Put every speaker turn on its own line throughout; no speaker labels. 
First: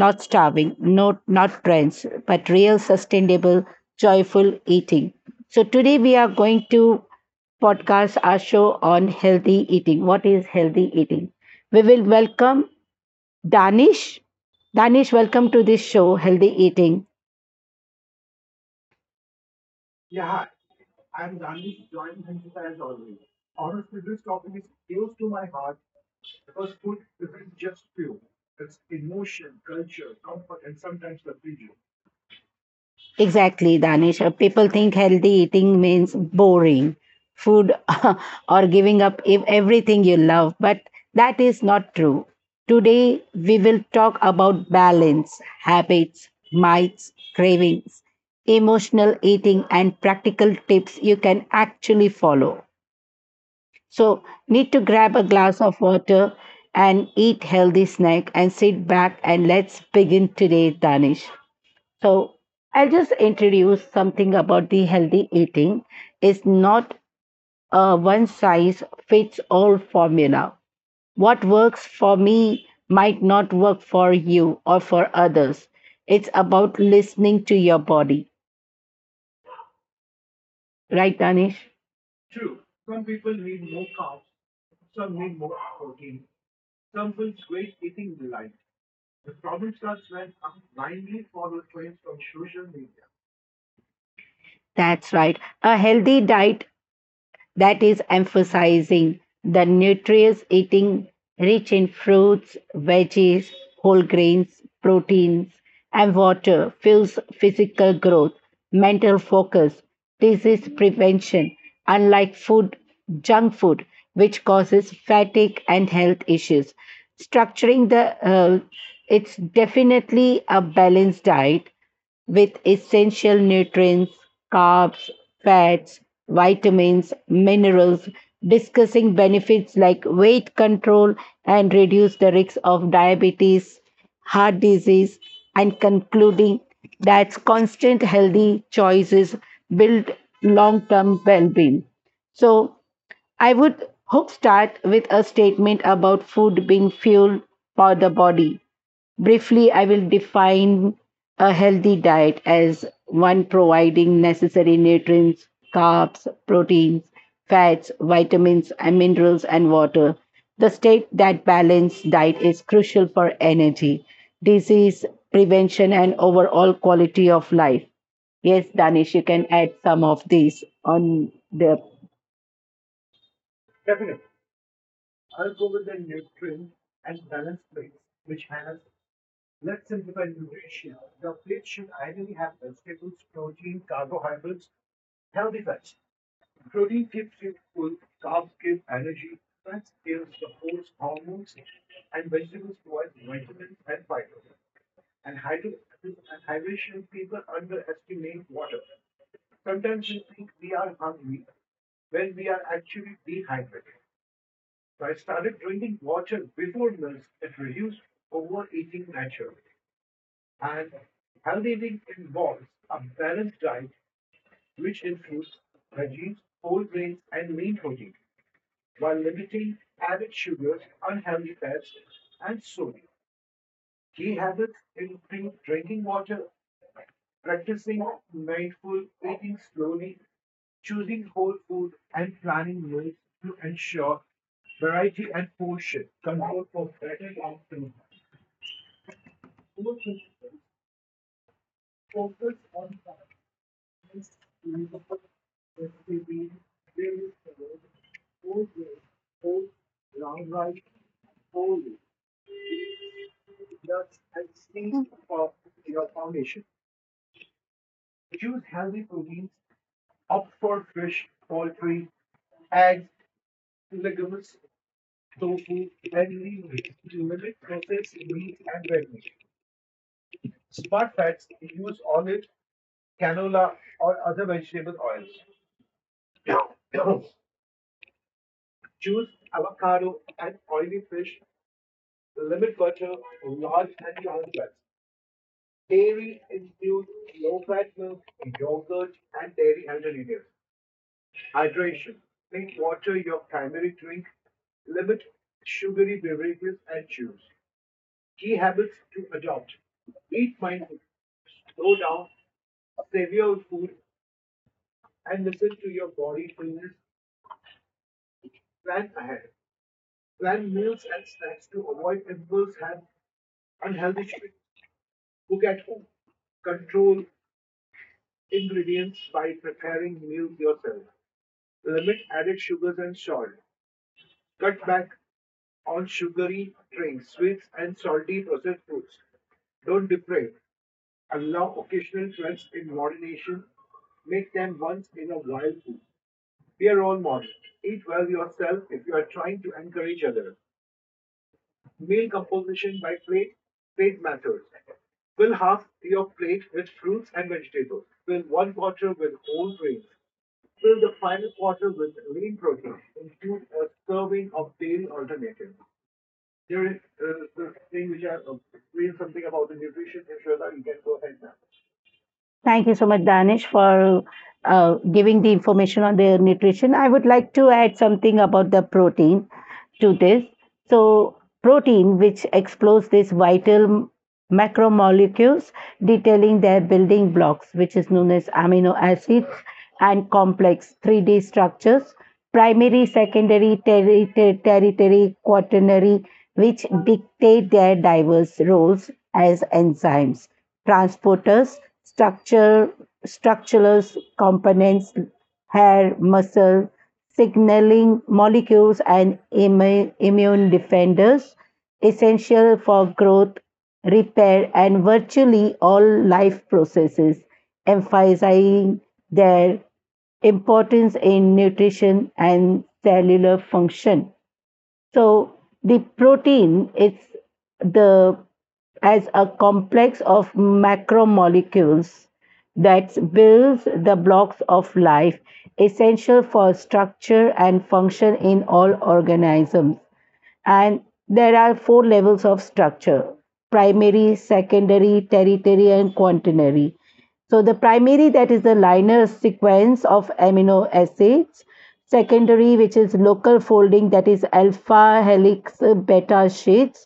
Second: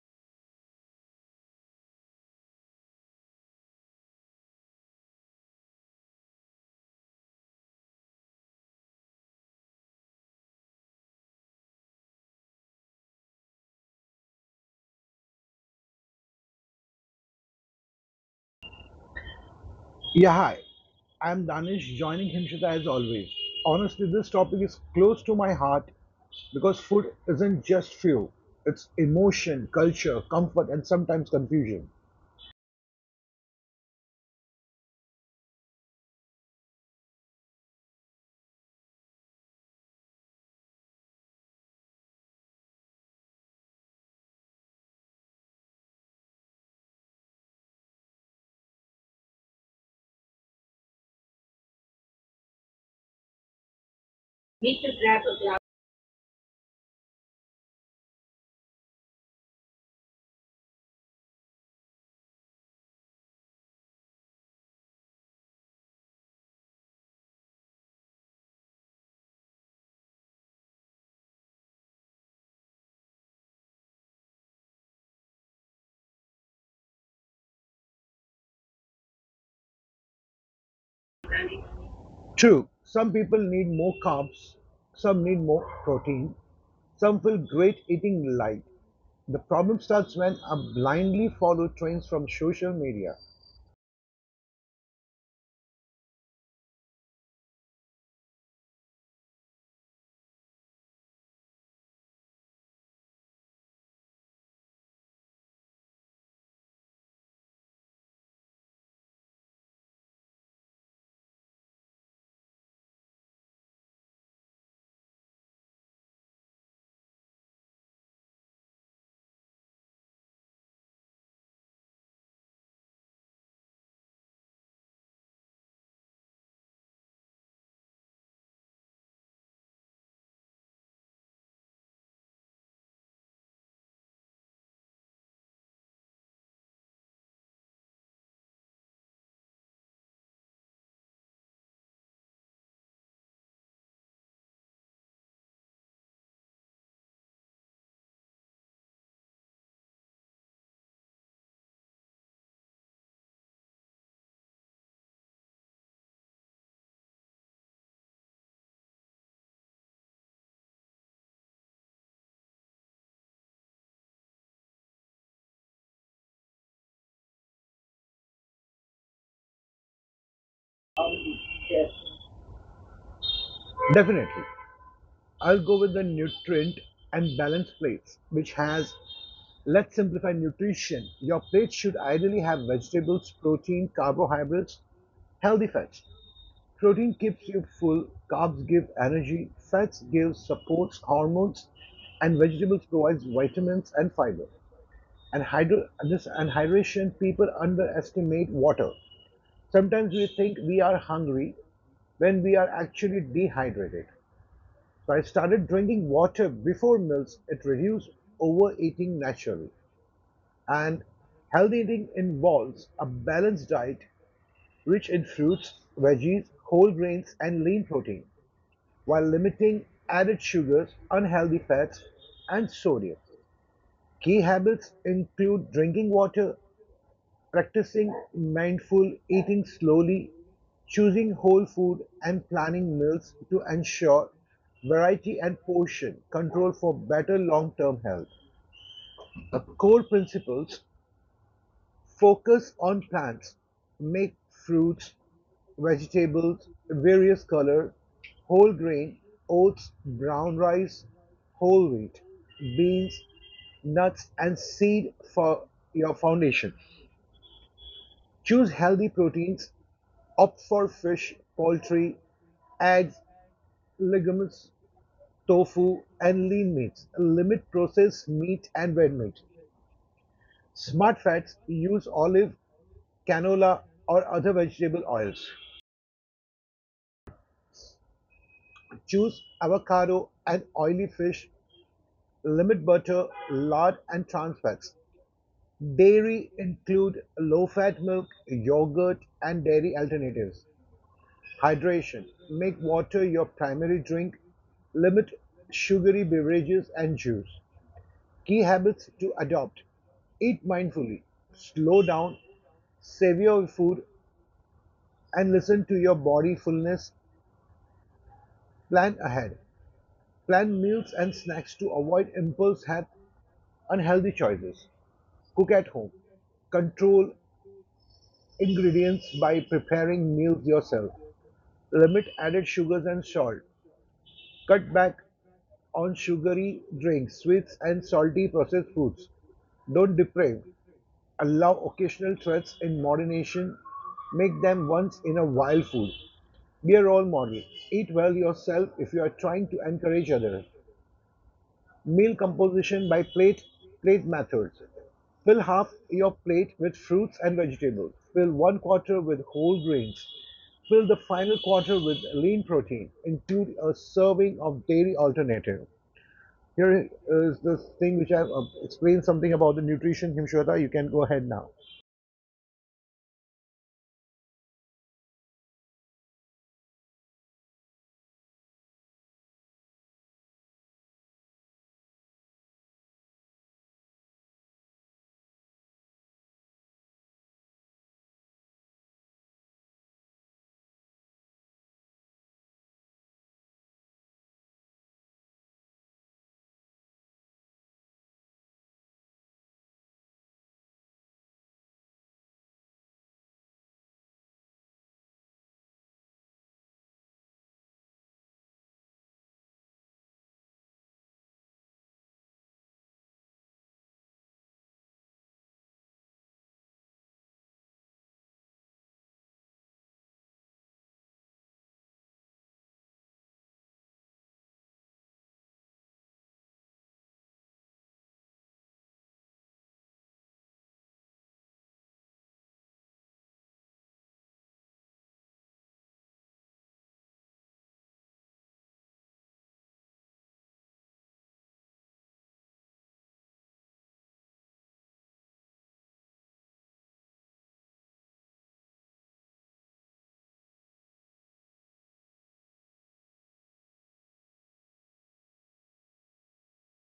not starving, not trends, but real, sustainable, joyful eating. So, today we are going to podcast our show on healthy eating. What is healthy eating? We will welcome Danish. Danish, welcome to this show, Healthy Eating.
Yeah, hi. I'm Danish joining Himshita as always. Honestly, this topic is close to my heart because food isn't just fuel, it's emotion, culture, comfort, and sometimes confusion.
Exactly, Danish. People think healthy eating means boring food or giving up everything you love, but that is not true. Today, we will talk about balance, habits, mites, cravings, emotional eating, and practical tips you can actually follow. So, need
Need
to
to
grab
grab
a
a glass.
glass of water and eat healthy snack and sit back and let's begin today, Danish. So I'll just introduce something about the healthy eating. It's not a one size fits all formula. What works for me might not work for you or for others. It's about listening to your body. Right, Danish?
True, some people need more carbs, some need more protein, some feel great eating light. The problem starts when I blindly follow trends from social media.
That's right. A healthy diet that is emphasizing the nutritious eating rich in fruits, veggies, whole grains, proteins, and water fuels physical growth, mental focus, disease prevention, unlike food, junk food, which causes fatigue and health issues. Structuring the, uh, it's definitely a balanced diet with essential nutrients, carbs, fats, vitamins, minerals, discussing benefits like weight control and reduce the risk of diabetes, heart disease, and concluding that constant healthy choices build long term well being. So, I would hope start with a statement about food being fuel for the body. Briefly, I will define a healthy diet as one providing necessary nutrients, carbs, proteins, fats, vitamins, and minerals, and water. The state that balanced diet is crucial for energy, disease prevention, and overall quality of life. Yes, Danish, you can add some of these on the.
Definitely. I'll go with the nutrient and balanced plates, which has let's simplify nutrition. Your plate should ideally have vegetables, protein, carbohydrates, healthy fats. Protein keeps you full, carbs give energy, fats give supports hormones, and vegetables provides vitamins and fiber. And hydro this and hydration people underestimate water. Sometimes we think we are hungry when we are actually dehydrated. So I started drinking water before meals. It reduces overeating naturally. And healthy eating involves a balanced diet rich in fruits, veggies, whole grains, and lean protein, while limiting added sugars, unhealthy fats, and sodium. Key habits include drinking water, practicing mindful eating slowly, choosing whole food, and planning meals to ensure variety and portion control for better long term health. The core principles focus on plants, make fruits, vegetables, various color, whole grain, oats, brown rice, whole wheat, beans, nuts, and seed for your foundation. Choose healthy proteins, opt for fish, poultry, eggs, legumes, tofu, and lean meats. Limit processed meat and red meat. Smart fats use olive, canola, or other vegetable oils. Choose avocado and oily fish. Limit butter, lard, and trans fats. Dairy include low fat milk, yogurt, and dairy alternatives. Hydration: make water your primary drink, limit sugary beverages and juice. Key habits to adopt: eat mindfully, slow down, savor food, and listen to your body fullness. Plan ahead. Plan meals and snacks to avoid impulse and unhealthy choices. Cook at home. Control ingredients by preparing meals yourself. Limit added sugars and salt. Cut back on sugary drinks, sweets, and salty processed foods. Don't deprive. Allow occasional threats in moderation. Make them once in a while food. Be a role model. Eat well yourself if you are trying to encourage others. Meal composition by plate plate methods. Fill half your plate with fruits and vegetables. Fill one quarter with whole grains. Fill the final quarter with lean protein. Include a serving of dairy alternative. Here is this thing which I've explained something about the nutrition, Himshweta. You can go ahead now.
Thank you so much, Danish, for giving the information on the nutrition. I would like to add something about the protein to this. So, protein, which explores these vital macromolecules, detailing their building blocks, which is known as amino acids and complex 3D structures, primary, secondary, tertiary, quaternary, which dictate their diverse roles as enzymes transporters, structure, structural components, hair, muscle, signaling molecules, and immune defenders, essential for growth, repair, and virtually all life processes, emphasizing their importance in nutrition and cellular function. So the protein is the as a complex of macromolecules that builds the blocks of life essential for structure and function in all organisms, and there are four levels of structure, primary, secondary, tertiary, and quaternary. So the primary, that is the linear sequence of amino acids; secondary, which is local folding, that is alpha helix beta sheets;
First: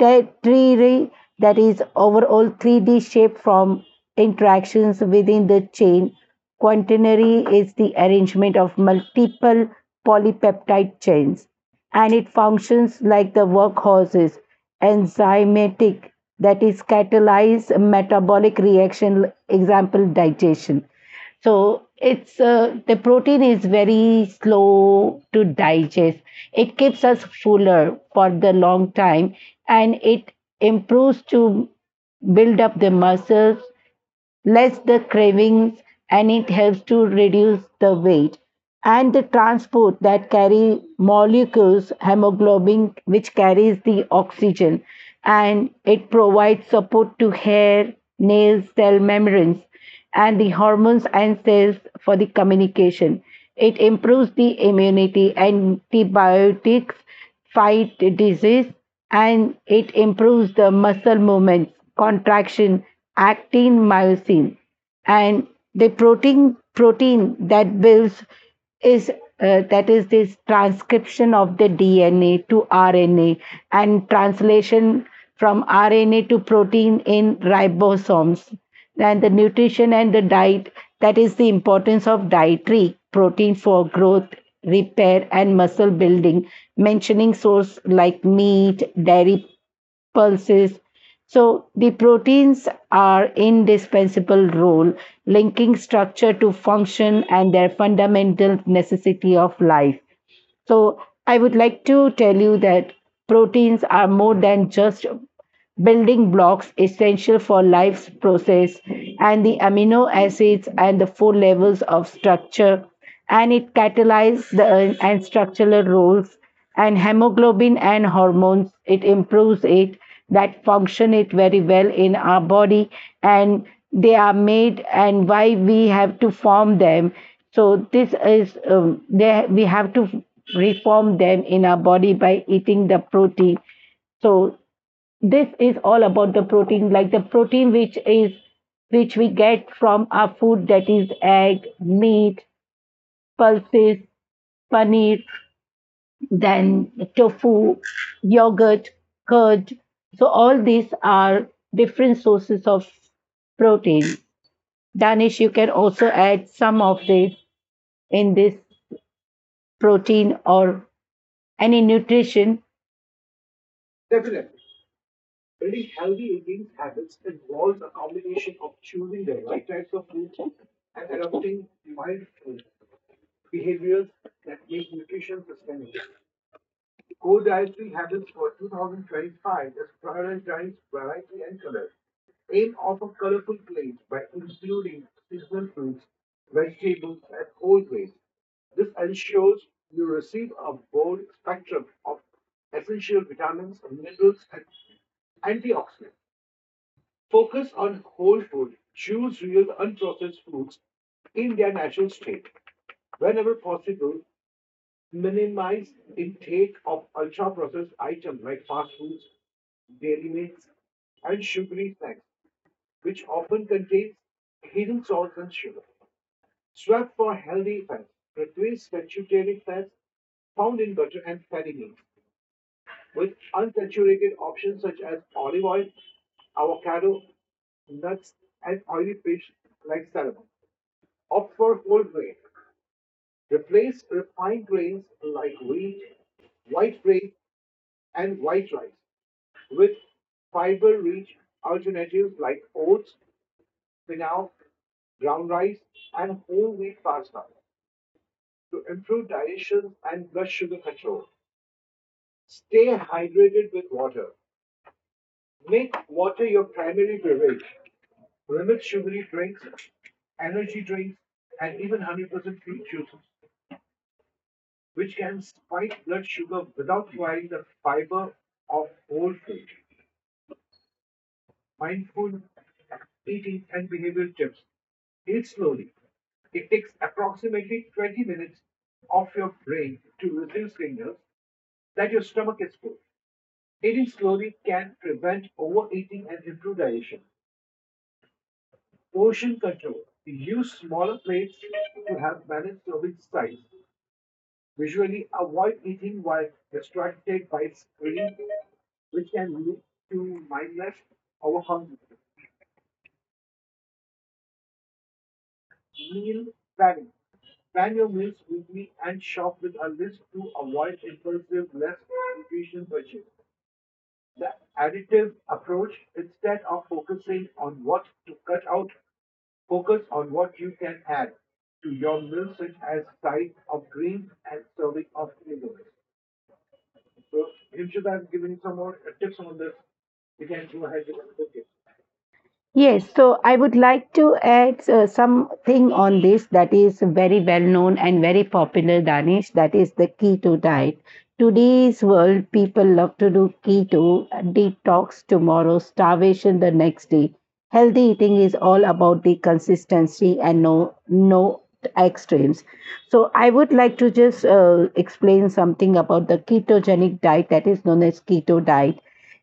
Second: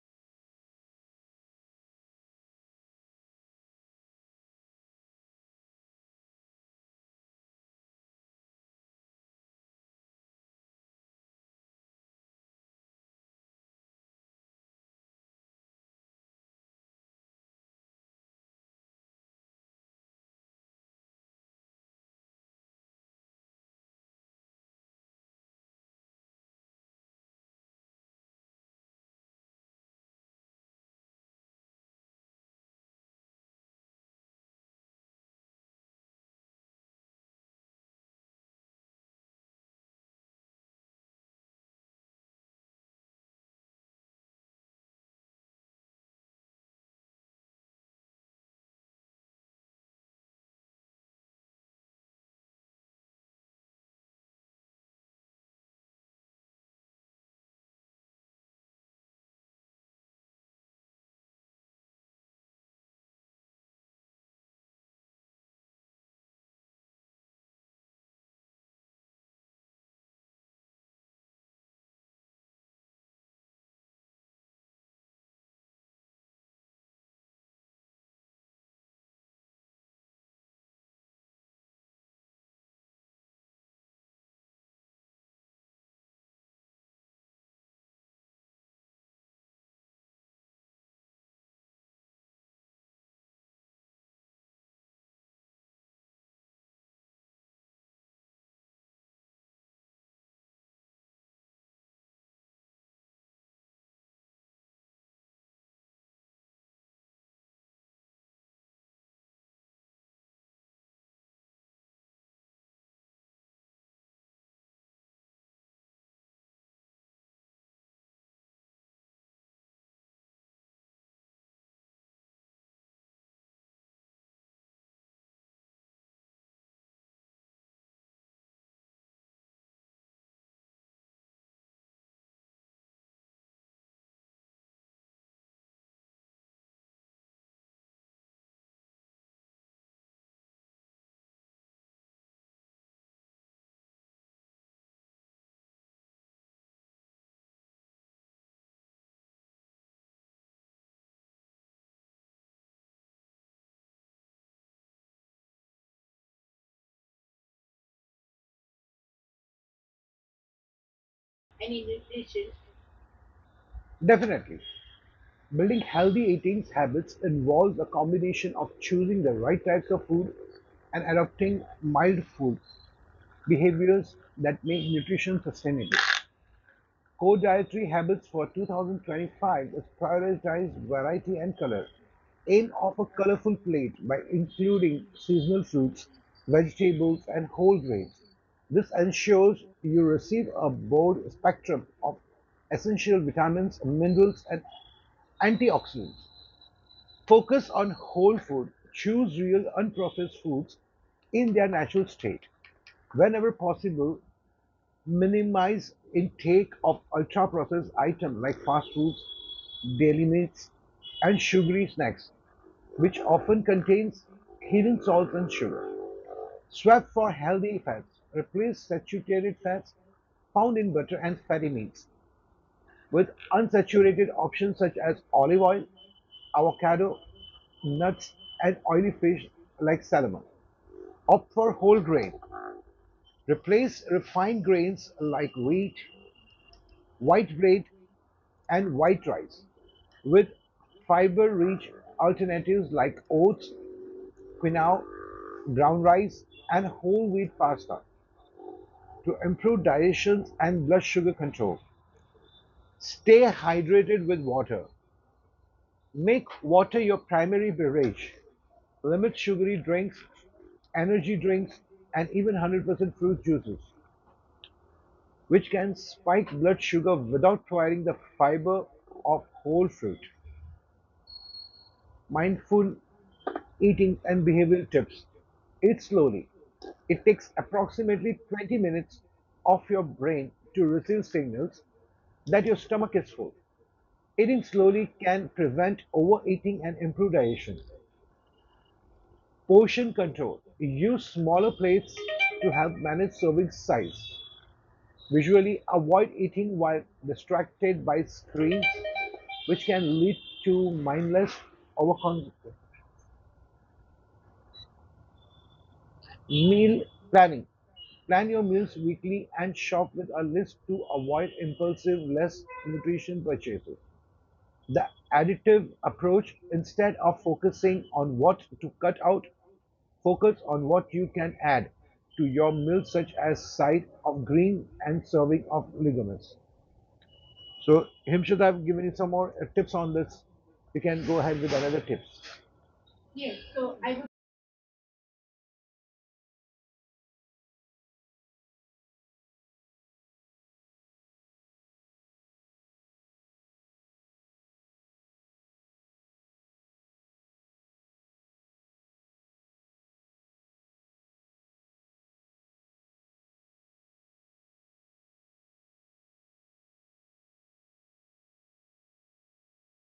tertiary, that is overall 3D shape from interactions within the chain. Quaternary is the arrangement of multiple polypeptide chains, and it functions like the workhorses, enzymatic, that is catalyze metabolic reaction, example digestion. So it's the protein is very slow to digest. It keeps us fuller for the long time, and it improves to build up the muscles, less the cravings, and it helps to reduce the weight. And the transport that carry molecules, hemoglobin, which carries the oxygen, and it provides support to hair, nails, cell membranes and the hormones and cells for the communication. It improves the immunity, antibiotics fight disease, and it improves the muscle movements, contraction, actin, myosin, and the protein that builds is that is this transcription of the DNA to RNA and translation from RNA to protein in ribosomes, and the nutrition and the diet, that is the importance of dietary protein for growth, repair, and muscle building, mentioning source like meat, dairy, pulses. So the proteins are indispensable role, linking structure to function and their fundamental necessity of life. So I would like to tell you that proteins are more than just building blocks essential for life's process, and the amino acids and the four levels of structure, and it catalyzes the and structural roles, and hemoglobin and hormones, it improves it, that function it very well in our body, and they are made and why we have to form them. So this is we have to reform them in our body by eating the protein. So this is all about the protein, like the protein which is which we get from our food, that is egg, meat, pulses, paneer, then tofu, yogurt, curd. So all these are different sources of protein. Danish, you can also add some of this in this protein or any
Any nutrition?
nutrition.
Definitely. Building healthy eating habits involves a combination of choosing the right types of food and adopting mild foods behaviors that make nutrition sustainable. Core dietary habits for 2025 is prioritize variety and color. Aim of a colorful plate by including seasonal fruits, vegetables, and whole grains. This ensures you receive a broad spectrum of essential vitamins, minerals, and antioxidants. Focus on whole food. Choose real unprocessed foods in their natural state. Whenever possible, minimize intake of ultra-processed items like fast foods, dairy meats, and sugary snacks, which often contains hidden salts and sugar. Swap for healthy fats. Replace saturated fats found in butter and fatty meats with unsaturated options such as olive oil, avocado, nuts, and oily fish like salmon. Opt for whole grain. Replace refined grains like wheat, white bread and white rice, with fiber-rich alternatives like oats, quinoa, brown rice, and whole wheat pasta to improve digestion and blood sugar control. Stay hydrated with water. Make water your primary beverage. Limit sugary drinks, energy drinks, and even 100% fruit juices, which can spike blood sugar without providing the fiber of whole fruit. Mindful eating and behavioral tips. Eat slowly. It takes approximately 20 minutes of your brain to receive signals that your stomach is full. Eating slowly can prevent overeating and improve digestion. Portion control. Use smaller plates to help manage serving size. Visually, avoid eating while distracted by screens, which can lead to mindless overconsumption. Meal planning. Plan your meals weekly and shop with a list to avoid impulsive, less nutrition purchases. The additive approach, instead of focusing on what to cut out, focus on what you can add to your meal, such as side of green and serving of legumes. So, Himshad, I've given you some more tips on this. You can go ahead with another tips. Yes,
Yes,
so
so
I
I
would.
would like to add something on this that is very well known and very popular, Danish. That is the keto diet. Today's world, people love to do keto, detox tomorrow, starvation the next day. Healthy eating is all about the consistency and no extremes. So I would like to just explain something about the ketogenic diet, that is known as keto diet,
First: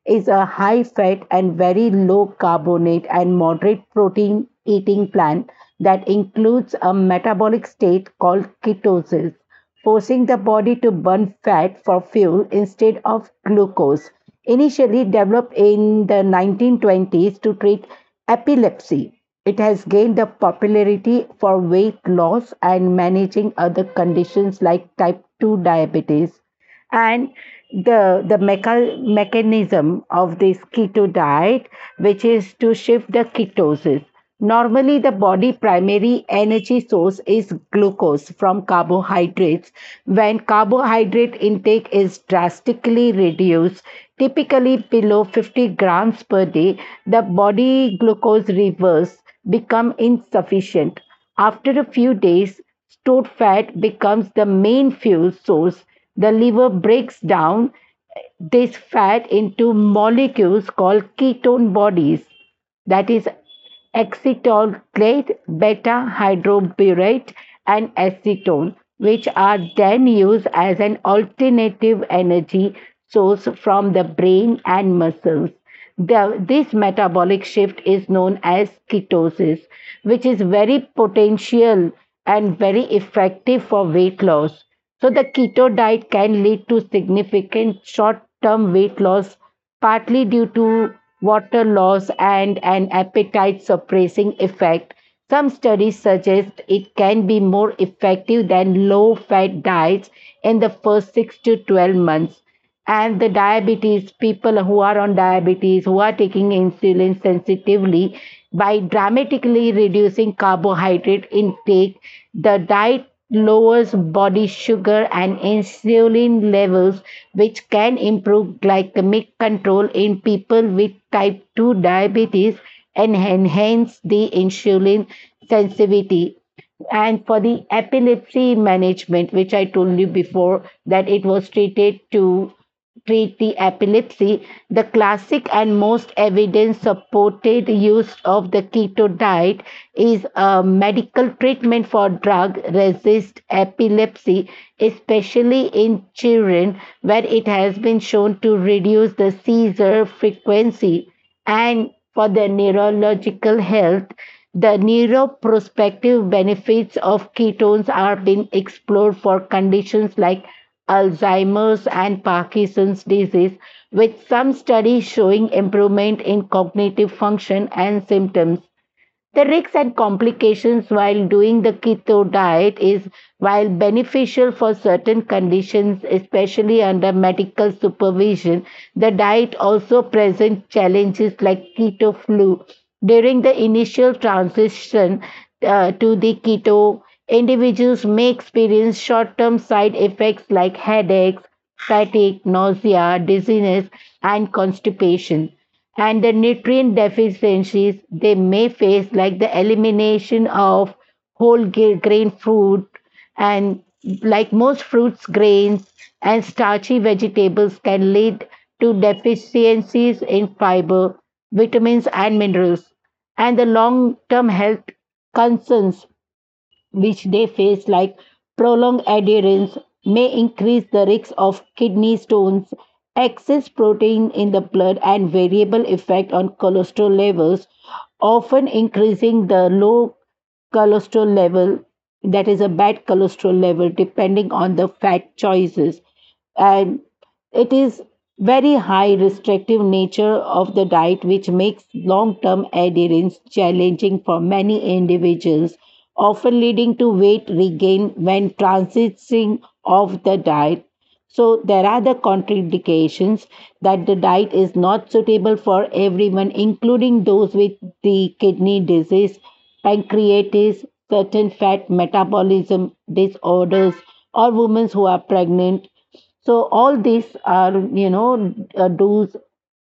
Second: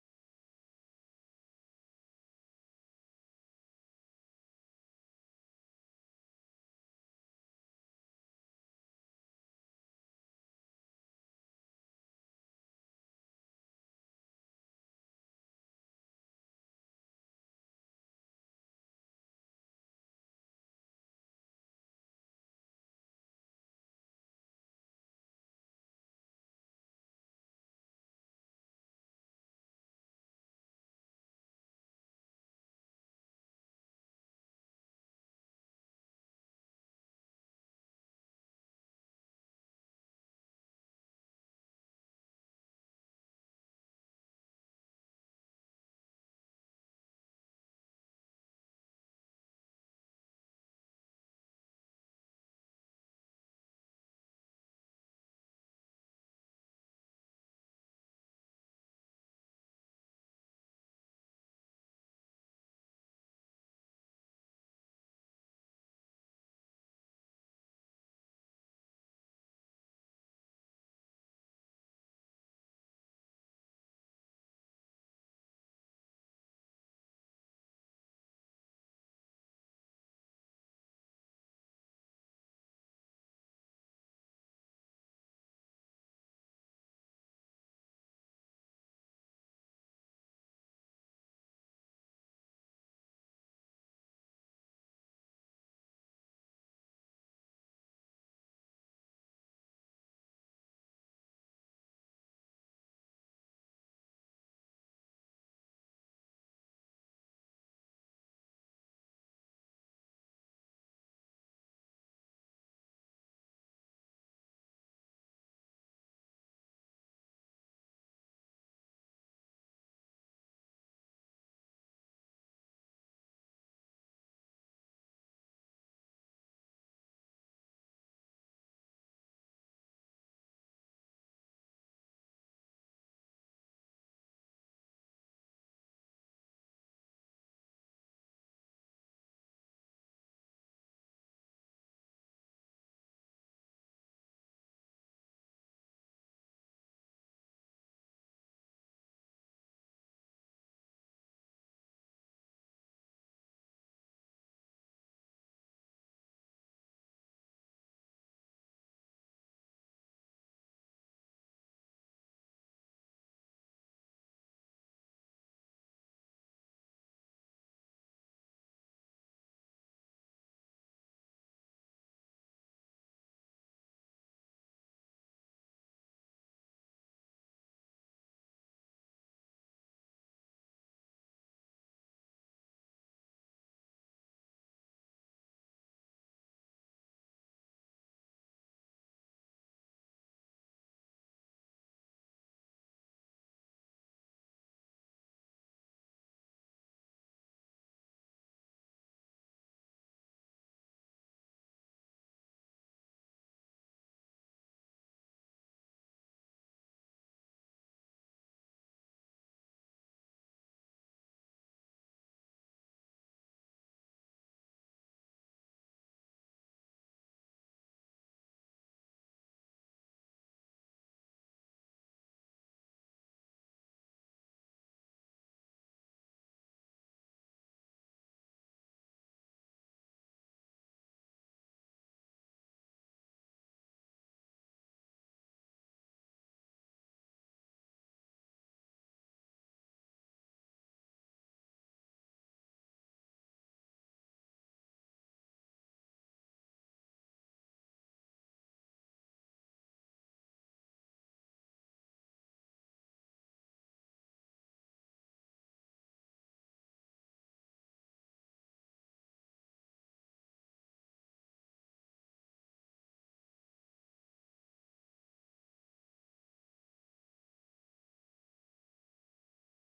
is a high fat and very low carbonate and moderate protein eating plan that includes a metabolic state called ketosis, forcing the body to burn fat for fuel instead of glucose. Initially developed in the 1920s to treat epilepsy, it has gained the popularity for weight loss and managing other conditions like type 2 diabetes. And mechanism of this keto diet, which is to shift the ketosis, normally the body primary energy source is glucose from carbohydrates. When carbohydrate intake is drastically reduced, typically below 50 grams per day, the body glucose reverse become insufficient. After a few days, stored fat becomes the main fuel source. The liver breaks down this fat into molecules called ketone bodies, that is, acetylate, beta hydroxybutyrate and acetone, which are then used as an alternative energy source from the brain and muscles. This metabolic shift is known as ketosis, which is very potential and very effective for weight loss. So, the keto diet can lead to significant short term weight loss, partly due to water loss and an appetite suppressing effect. Some studies suggest it can be more effective than low fat diets in the first 6 to 12 months. And the diabetes people who are on diabetes who are taking insulin sensitively, by dramatically reducing carbohydrate intake, the diet lowers body sugar and insulin levels, which can improve glycemic control in people with type 2 diabetes and enhance the insulin sensitivity. And for the epilepsy management, which I told you before that it was treated to treat the epilepsy, the classic and most evidence supported use of the keto diet is a medical treatment for drug resist epilepsy, especially in children, where it has been shown to reduce the seizure frequency. And for the neurological health, the neuroprospective benefits of ketones are being explored for conditions like Alzheimer's and Parkinson's disease, with some studies showing improvement in cognitive function and symptoms. The risks and complications while doing the keto diet is, while beneficial for certain conditions, especially under medical supervision, the diet also presents challenges like keto flu. During the initial transition to the keto, individuals may experience short term side effects like headaches, fatigue, nausea, dizziness, and constipation. And the nutrient deficiencies they may face, like the elimination of grain fruit and like most fruits, grains and starchy vegetables can lead to deficiencies in fiber, vitamins, and minerals, and the long term health concerns which they face, like prolonged adherence, may increase the risk of kidney stones, excess protein in the blood, and variable effect on cholesterol levels, often increasing the low cholesterol level, that is a bad cholesterol level, depending on the fat choices. And it is very high restrictive nature of the diet which makes long-term adherence challenging for many individuals, often leading to weight regain when transitioning off the diet. So there are the contraindications, that the diet is not suitable for everyone, including those with the kidney disease, pancreatitis, certain fat metabolism disorders, or women who are pregnant. So all these are, you know, do's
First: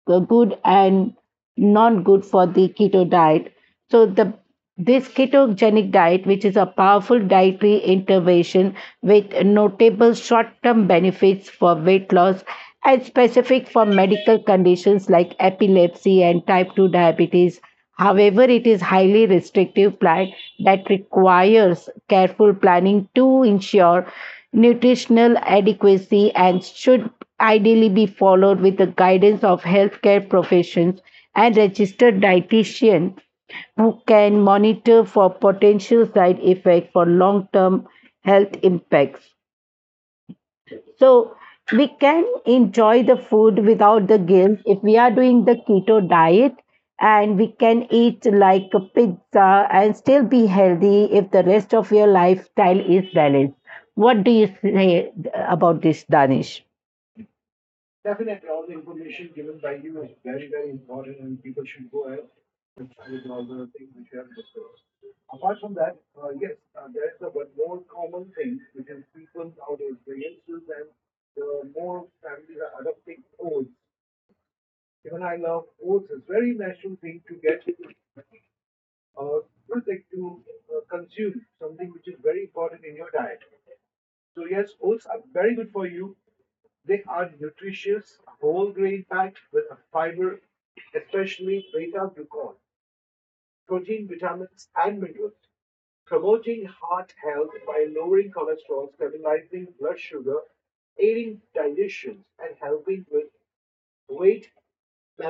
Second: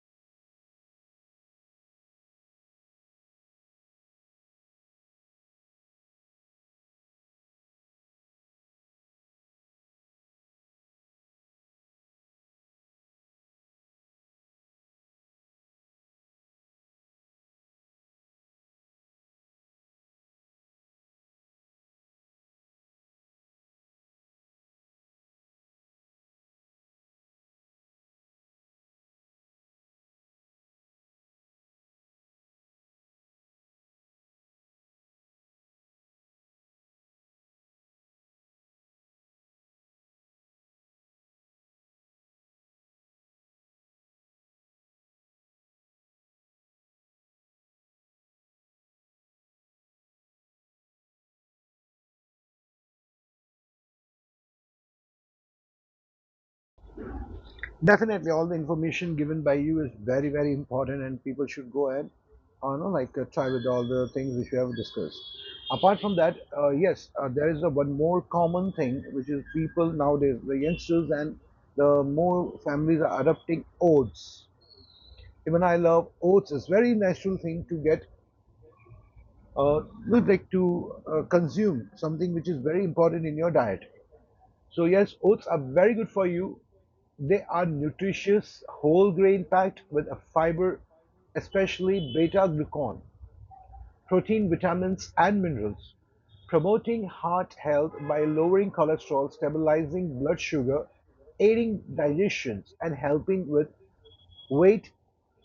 good and not good for the keto diet. So the this ketogenic diet, which is a powerful dietary intervention with notable short-term benefits for weight loss and specific for medical conditions like epilepsy and type 2 diabetes. However, it is highly restrictive plant that requires careful planning to ensure nutritional adequacy and should ideally be followed with the guidance of healthcare professions and registered dietitian who can monitor for potential side effects for long-term health impacts. So we can enjoy the food without the guilt if we are doing the keto diet, and we can eat like a pizza and still be healthy if the rest of your lifestyle is balanced. What do you say about this, Danish?
Definitely, all the information given by you is very, very important, and people should go and, like try with all the things which we have discussed. Apart from that, yes, there is a one more common thing which is people nowadays, the youngsters and the more families are adopting oats. Even I love oats. It's very natural thing to get, uh, like to consume something which is very important in your diet. So yes, oats are very good for you. They are nutritious whole grain packed with a fiber, especially beta glucan, protein, vitamins and minerals, promoting heart health by lowering cholesterol, stabilizing blood sugar, aiding digestion and helping with weight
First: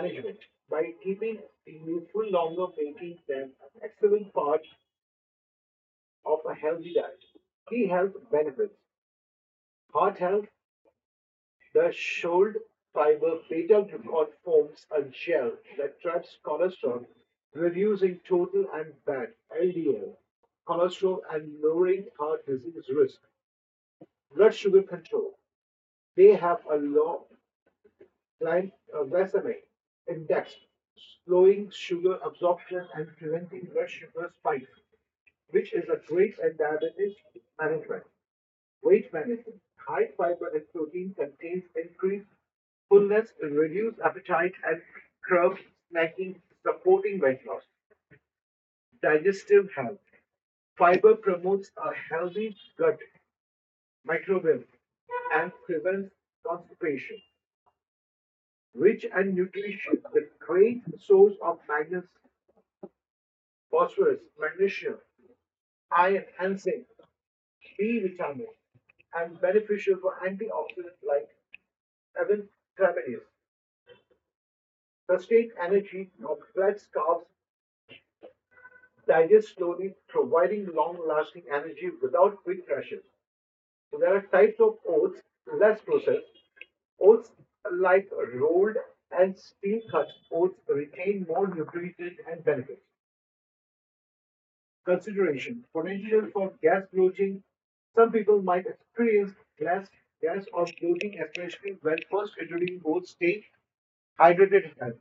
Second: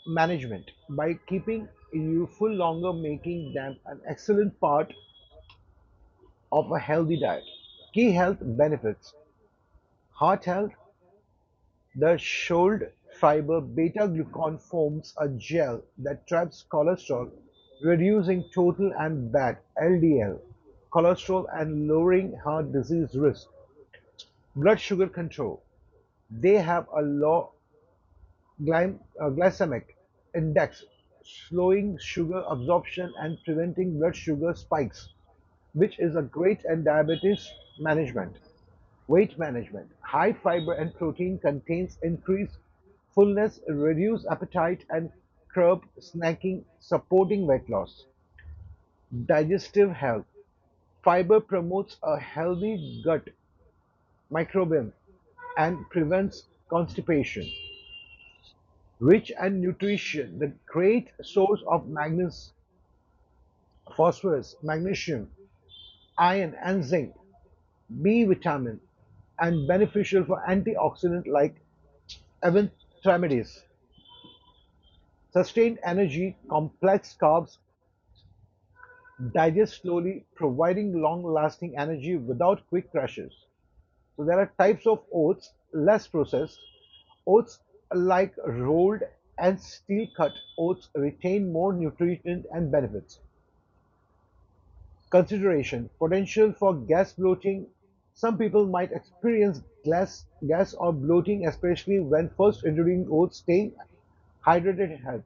management by keeping youthful longer, making them an excellent part of a healthy diet. Key health benefits heart health, the Schold-fiber beta-glucan forms a gel that traps cholesterol, reducing total and bad LDL cholesterol and lowering heart disease risk. Blood sugar control. They have a low glycemic index, slowing sugar absorption and preventing blood sugar spikes, which is a great in diabetes management. Weight management. High fiber and protein contains increased fullness, reduce appetite and curb snacking, supporting weight loss. Digestive health. Fiber promotes a healthy gut microbiome and prevents constipation rich in nutrition, the great source of magnesium, phosphorus, magnesium, iron, and zinc, B vitamin, and beneficial for antioxidant like eventramides. Sustained energy, complex carbs digest slowly, providing long lasting energy without quick crashes. So there are types of oats, less processed. Oats like rolled and steel cut oats retain more nutrition and benefits. Consideration potential for gas bloating. Some people might experience gas or bloating, especially when first introducing oats, staying hydrated helps.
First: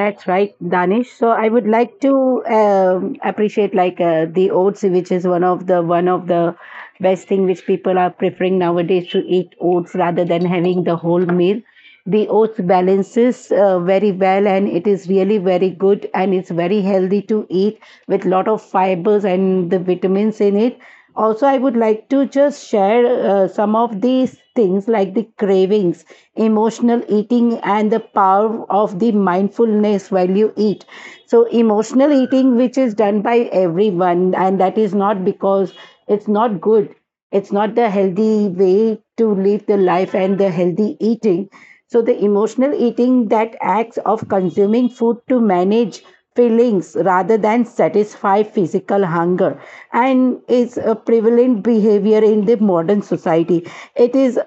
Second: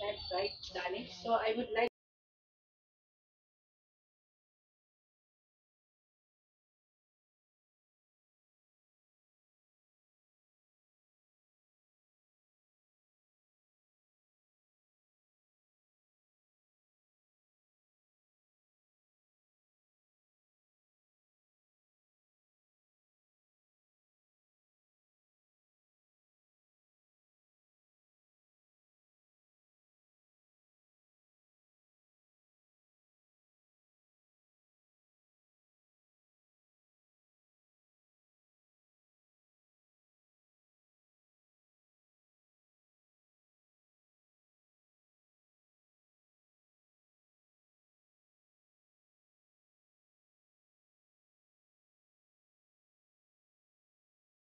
That's right,
right, Danish.
Danish.
So
So
I
I
would
would like.
like to appreciate the oats, which is one of the best thing which people are preferring nowadays to eat oats rather than having the whole meal. The oats balances very well, and it is really very good, and it's very healthy to eat with lot of fibers and the vitamins in it. Also, I would like to just share some of these things like the cravings, emotional eating, and the power of the mindfulness while you eat. So, emotional eating, which is done by everyone, and that is not because it's not good. It's not the healthy way to live the life and the healthy eating. So the emotional eating that acts of consuming food to manage feelings rather than satisfy physical hunger and is a prevalent behavior in the modern society. It is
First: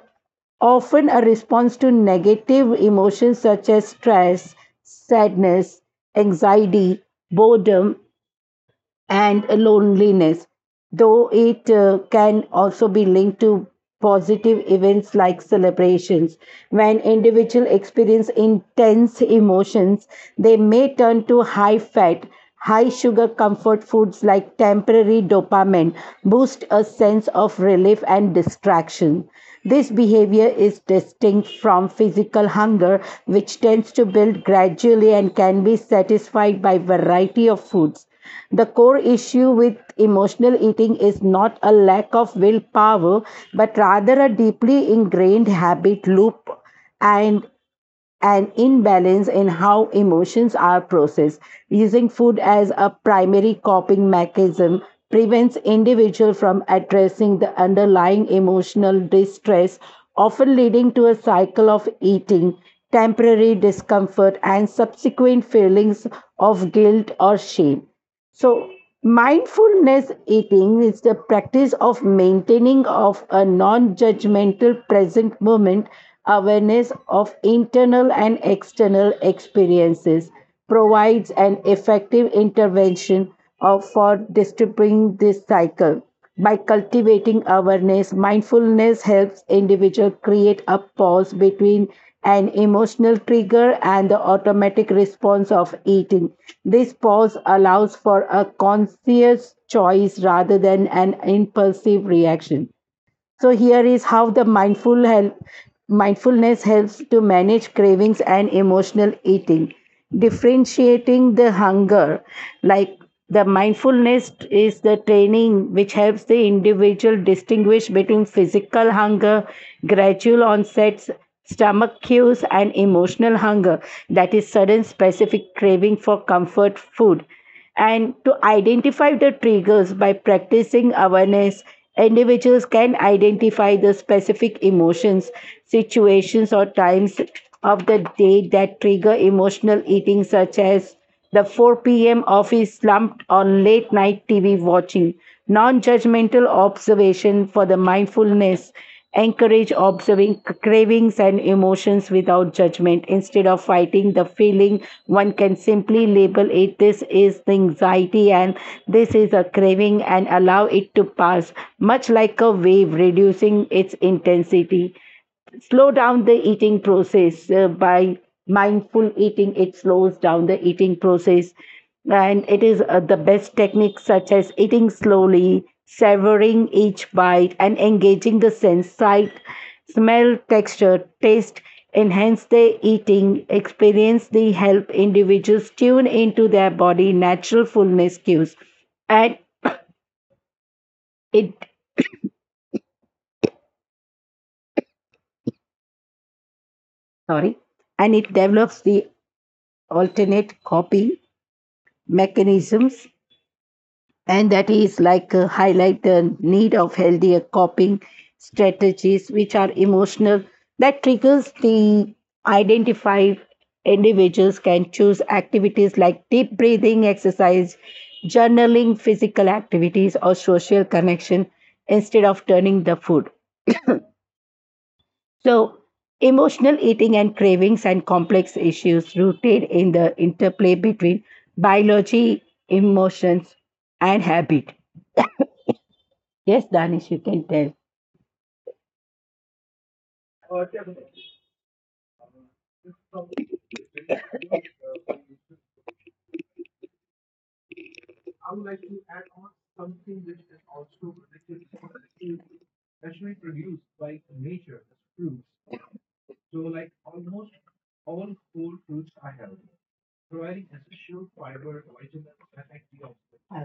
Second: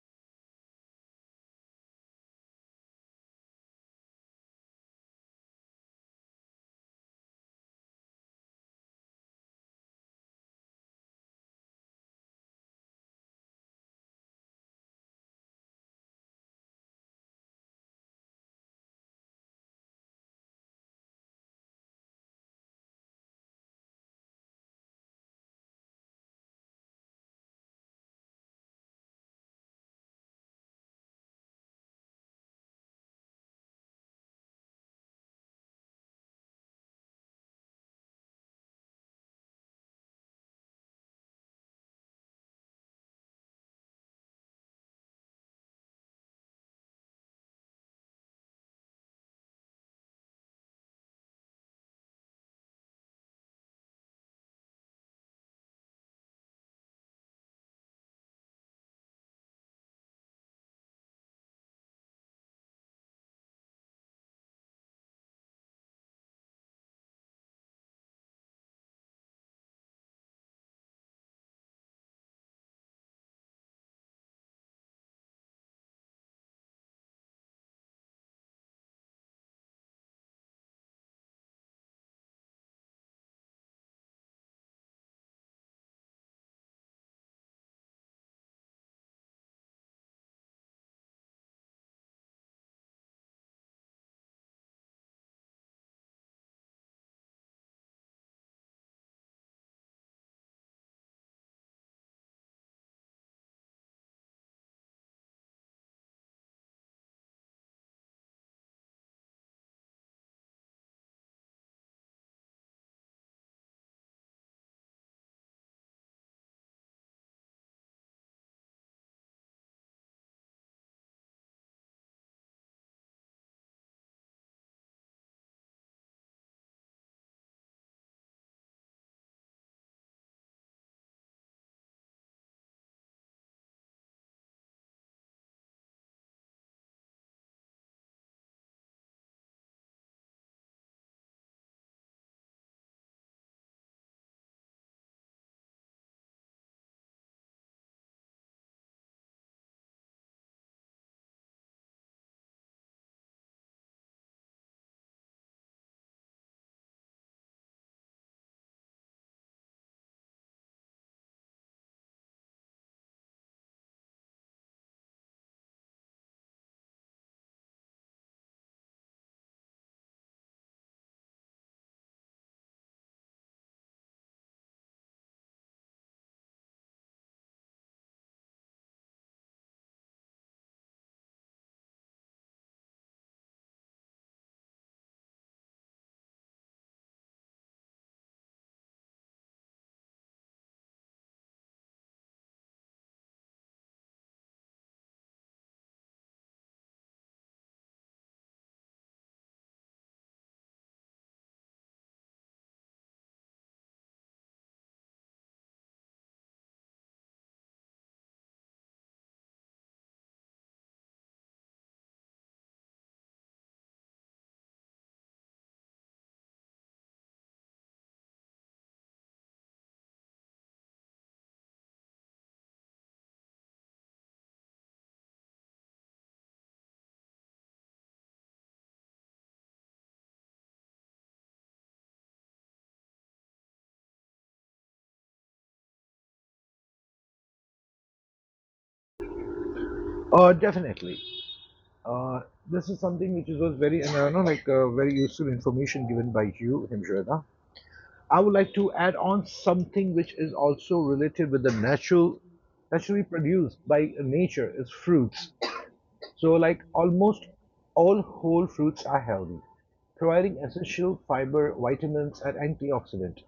often a response to negative emotions such as stress, sadness, anxiety, boredom, and loneliness, though it can also be linked to positive events like celebrations. When individuals experience intense emotions, they may turn to high fat, high sugar comfort foods like temporary dopamine, boost a sense of relief and distraction. This behavior is distinct from physical hunger, which tends to build gradually and can be satisfied by variety of foods. The core issue with emotional eating is not a lack of willpower, but rather a deeply ingrained habit loop and an imbalance in how emotions are processed. Using food as a primary coping mechanism prevents individuals from addressing the underlying emotional distress, often leading to a cycle of eating, temporary discomfort, and subsequent feelings of guilt or shame. So, mindfulness eating is the practice of maintaining of a non-judgmental present moment awareness of internal and external experiences provides an effective intervention of for disturbing this cycle by cultivating awareness, mindfulness helps individual create a pause between an emotional trigger and the automatic response of eating. This pause allows for a conscious choice rather than an impulsive reaction. So here is how the mindfulness helps to manage cravings and emotional eating, differentiating the hunger. Like the mindfulness is the training which helps the individual distinguish between physical hunger, gradual onsets, stomach cues, and emotional hunger, that is sudden specific craving for comfort food and to identify the triggers by practicing awareness, individuals can identify the specific emotions, situations, or times of the day that trigger emotional eating, such as the 4 p.m. office slump or late night TV watching, non judgmental observation for the mindfulness encourage observing cravings and emotions without judgment instead of fighting the feeling one can simply label it this is the anxiety and this is a craving and allow it to pass much like a wave reducing its intensity slow down the eating process by mindful eating it slows down the eating process and it is the best techniques such as eating slowly savoring each bite and engaging the sense sight smell texture taste enhance their eating experience they help individuals tune into their body natural fullness cues and it sorry and it develops the alternate copy mechanisms and that is like highlight the need of healthier coping strategies which are emotional that triggers the identify individuals can choose activities like deep breathing exercise journaling physical activities or social connection instead of turning the food so emotional eating and cravings and complex issues rooted in the interplay between biology emotions and habit. Yes, Danish, you can tell.
Definitely. Uh, this is something which was very, and I don't know, like very useful information given by you, Himshweta. I would like to add on something which is also related with the natural, naturally produced by nature is fruits. So, like almost all whole fruits are healthy, providing essential fiber, vitamins, and antioxidants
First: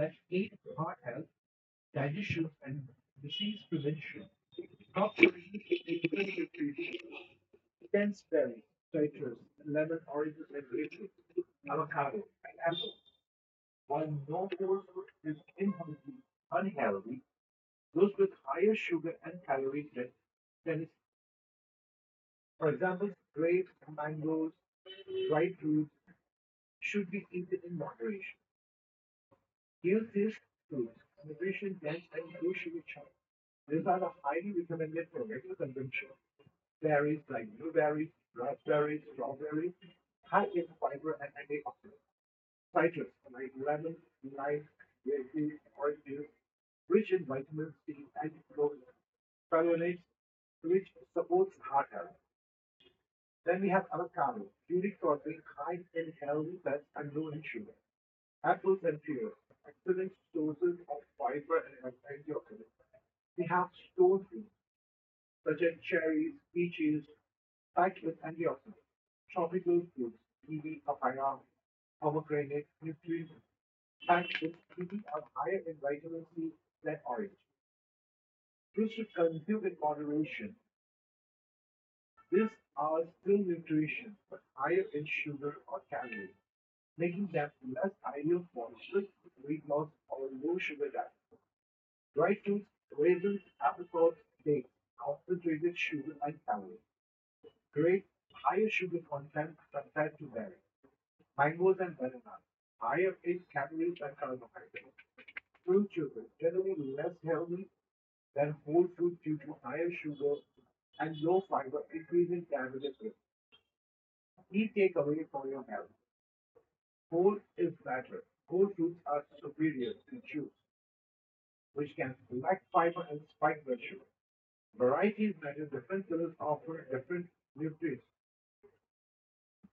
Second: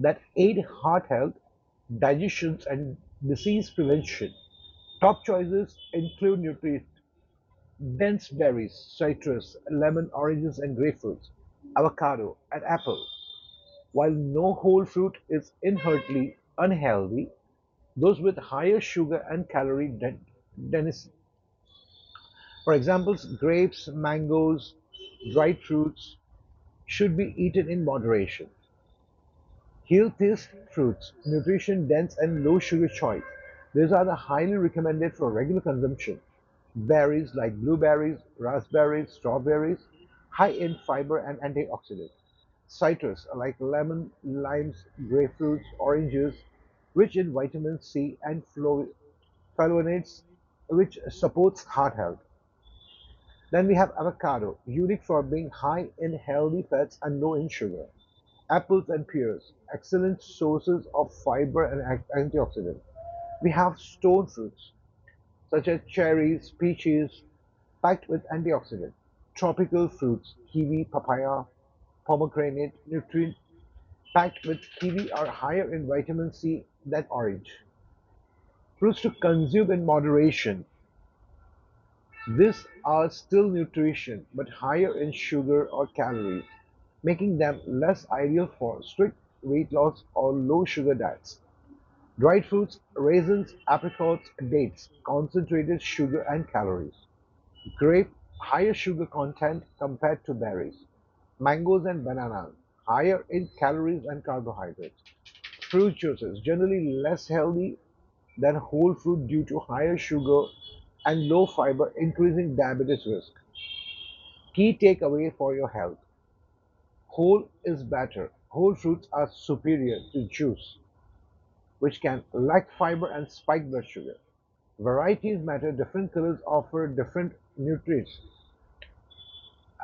that aid heart health, digestion, and disease prevention. Top choices include nutrient dense berries, citrus, lemon, oranges, and grapefruits, avocado, and apple. While no whole fruit is inherently unhealthy, those with higher sugar and calorie density, for example, grapes, mangoes, dried fruits, should be eaten in moderation. Healthiest fruits, nutrition-dense and low-sugar choice, these are the highly recommended for regular consumption. Berries like blueberries, raspberries, strawberries, high in fiber and antioxidants. Citrus like lemon, limes, grapefruits, oranges, rich in vitamin C and flavonoids, which supports heart health. Then we have avocado, unique for being high in healthy fats and low in sugar. Apples and pears, excellent sources of fiber and antioxidants. We have stone fruits, such as cherries, peaches, packed with antioxidants. Tropical fruits, kiwi, papaya, pomegranate, nutrient packed with kiwi are higher in vitamin C than orange. Fruits to consume in moderation, these are still nutrition, but higher in sugar or calories, making them less ideal for strict weight loss or low sugar diets. Dried fruits, raisins, apricots, dates, concentrated sugar and calories. Grape higher sugar content compared to berries, mangoes and bananas, higher in calories and carbohydrates. Fruit juices generally less healthy than whole fruit due to higher sugar and low fiber, increasing diabetes risk. Key takeaway for your health whole is better. Whole fruits are superior to juice, which can lack fiber and spike blood sugar. Varieties matter, different colors offer different nutrients.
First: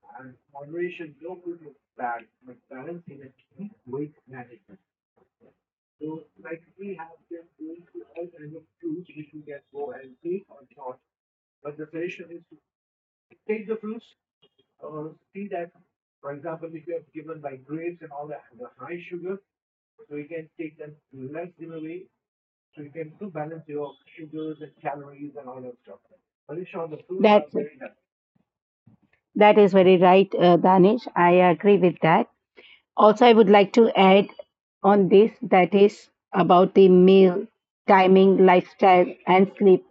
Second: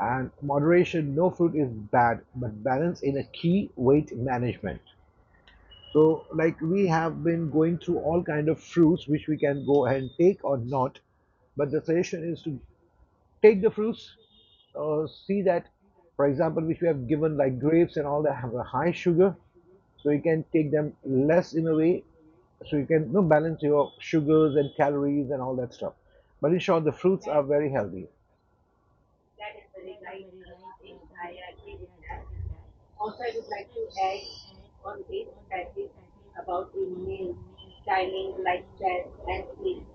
And moderation, no fruit is bad, but balance is a key weight management. So, like, we have been going through all kind of fruits which we can go ahead and take or not, but the
The
suggestion is to take the fruits, see that, for
you
example, which we have given
you high
like grapes
and
and
and
all
all
that have a high sugar,
the
so you
so
can
can,
take them less in a way, so you can balance your sugars and calories and all that stuff, but in short the fruits are very healthy. That
that
is
is
very
very
right,
right,
very
Danish.
right,
I
I agree
agree
with
with
that.
that.
Also, I
Also, I
would
would
like
like
to
to
add, like
add
on
on
this
this
on that
that
is
is
about the
about the
meal,
meal,
timing,
timing,
lifestyle,
lifestyle,
and
and
sleep. And
sleep.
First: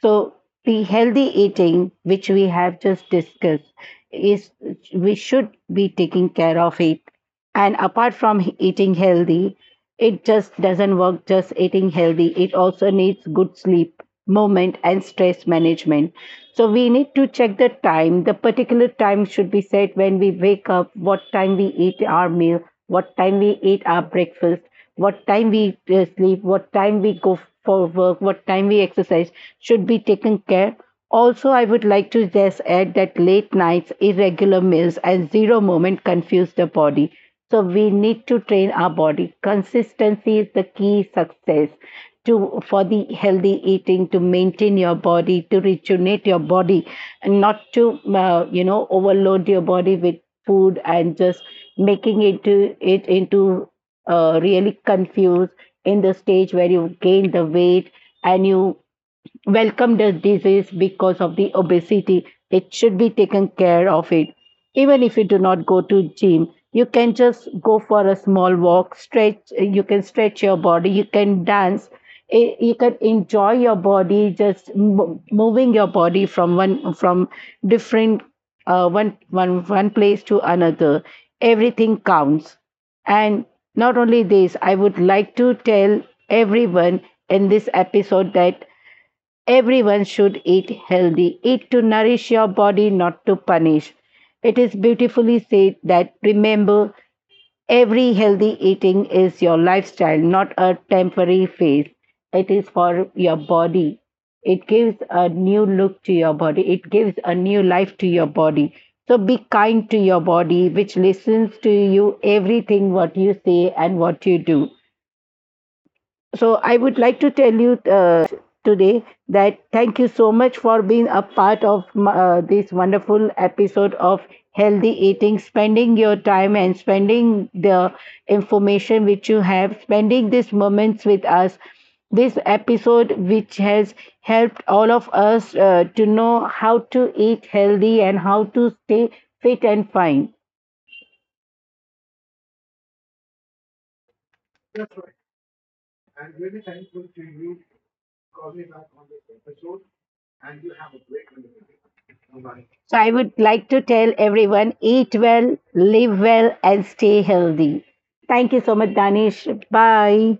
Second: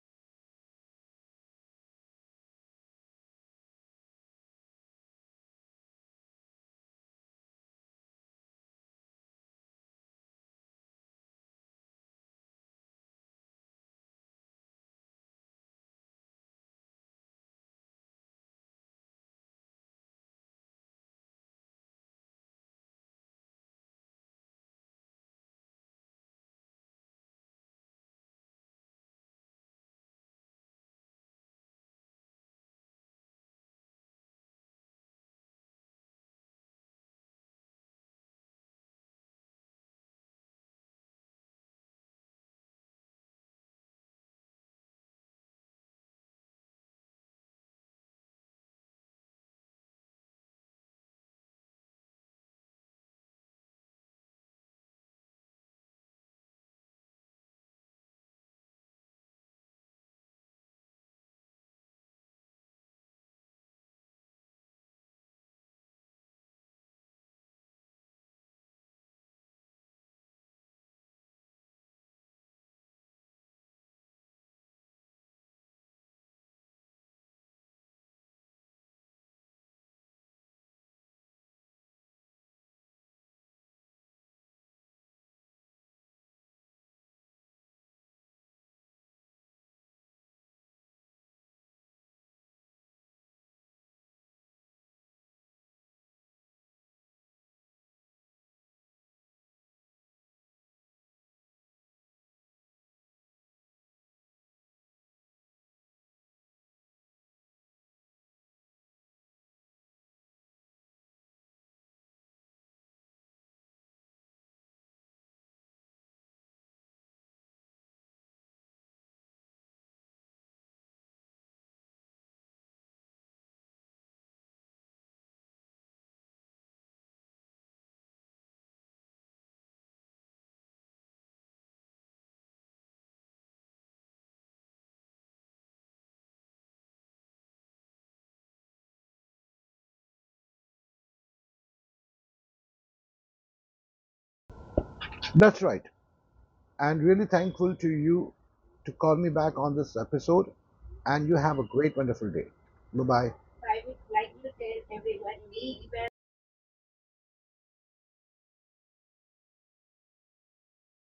So the healthy eating, which we have just discussed, is we should be taking care of it. And apart from eating healthy, it just doesn't work just eating healthy. It also needs good sleep, movement, and stress management. So we need to check the time. The particular time should be set when we wake up, what time we eat our meal, what time we eat our breakfast, what time we sleep, what time we go for work, what time we exercise should be taken care. Also, I would like to just add that late nights, irregular meals, and zero moment confuse the body. So we need to train our body. Consistency is the key success to for the healthy eating to maintain your body, to rejuvenate your body, and not to you know, overload your body with food and just making it to it into really confused in the stage where you gain the weight and you welcome the disease because of the obesity, it should be taken care of it. Even if you do not go to gym, you can just go for a small walk, stretch, you can stretch your body, you can dance, you can enjoy your body just moving your body from one from different one place to another. Everything counts. And not only this, I would like to tell everyone in this episode that everyone should eat healthy. Eat to nourish your body, not to punish. It is beautifully said that remember, every healthy eating is your lifestyle, not a temporary phase. It is for your body. It gives a new look to your body, it gives a new life to your body. So be kind to your body, which listens to you everything what you say and what you do. So I would like to tell you today that thank you so much for being a part of this wonderful episode of healthy eating, spending your time and spending the information which you have, spending these moments with us. This episode, which has helped all of us to know how to eat healthy and how to stay fit and fine.
sleep. That's right. And really thankful to you to call me back on this episode. And you have a great, wonderful day. Bye bye. So
So
I
I
would
would like
like to
to tell
tell everyone
everyone eat
be
well, live well, and stay healthy. Thank you so much, Danish. Bye.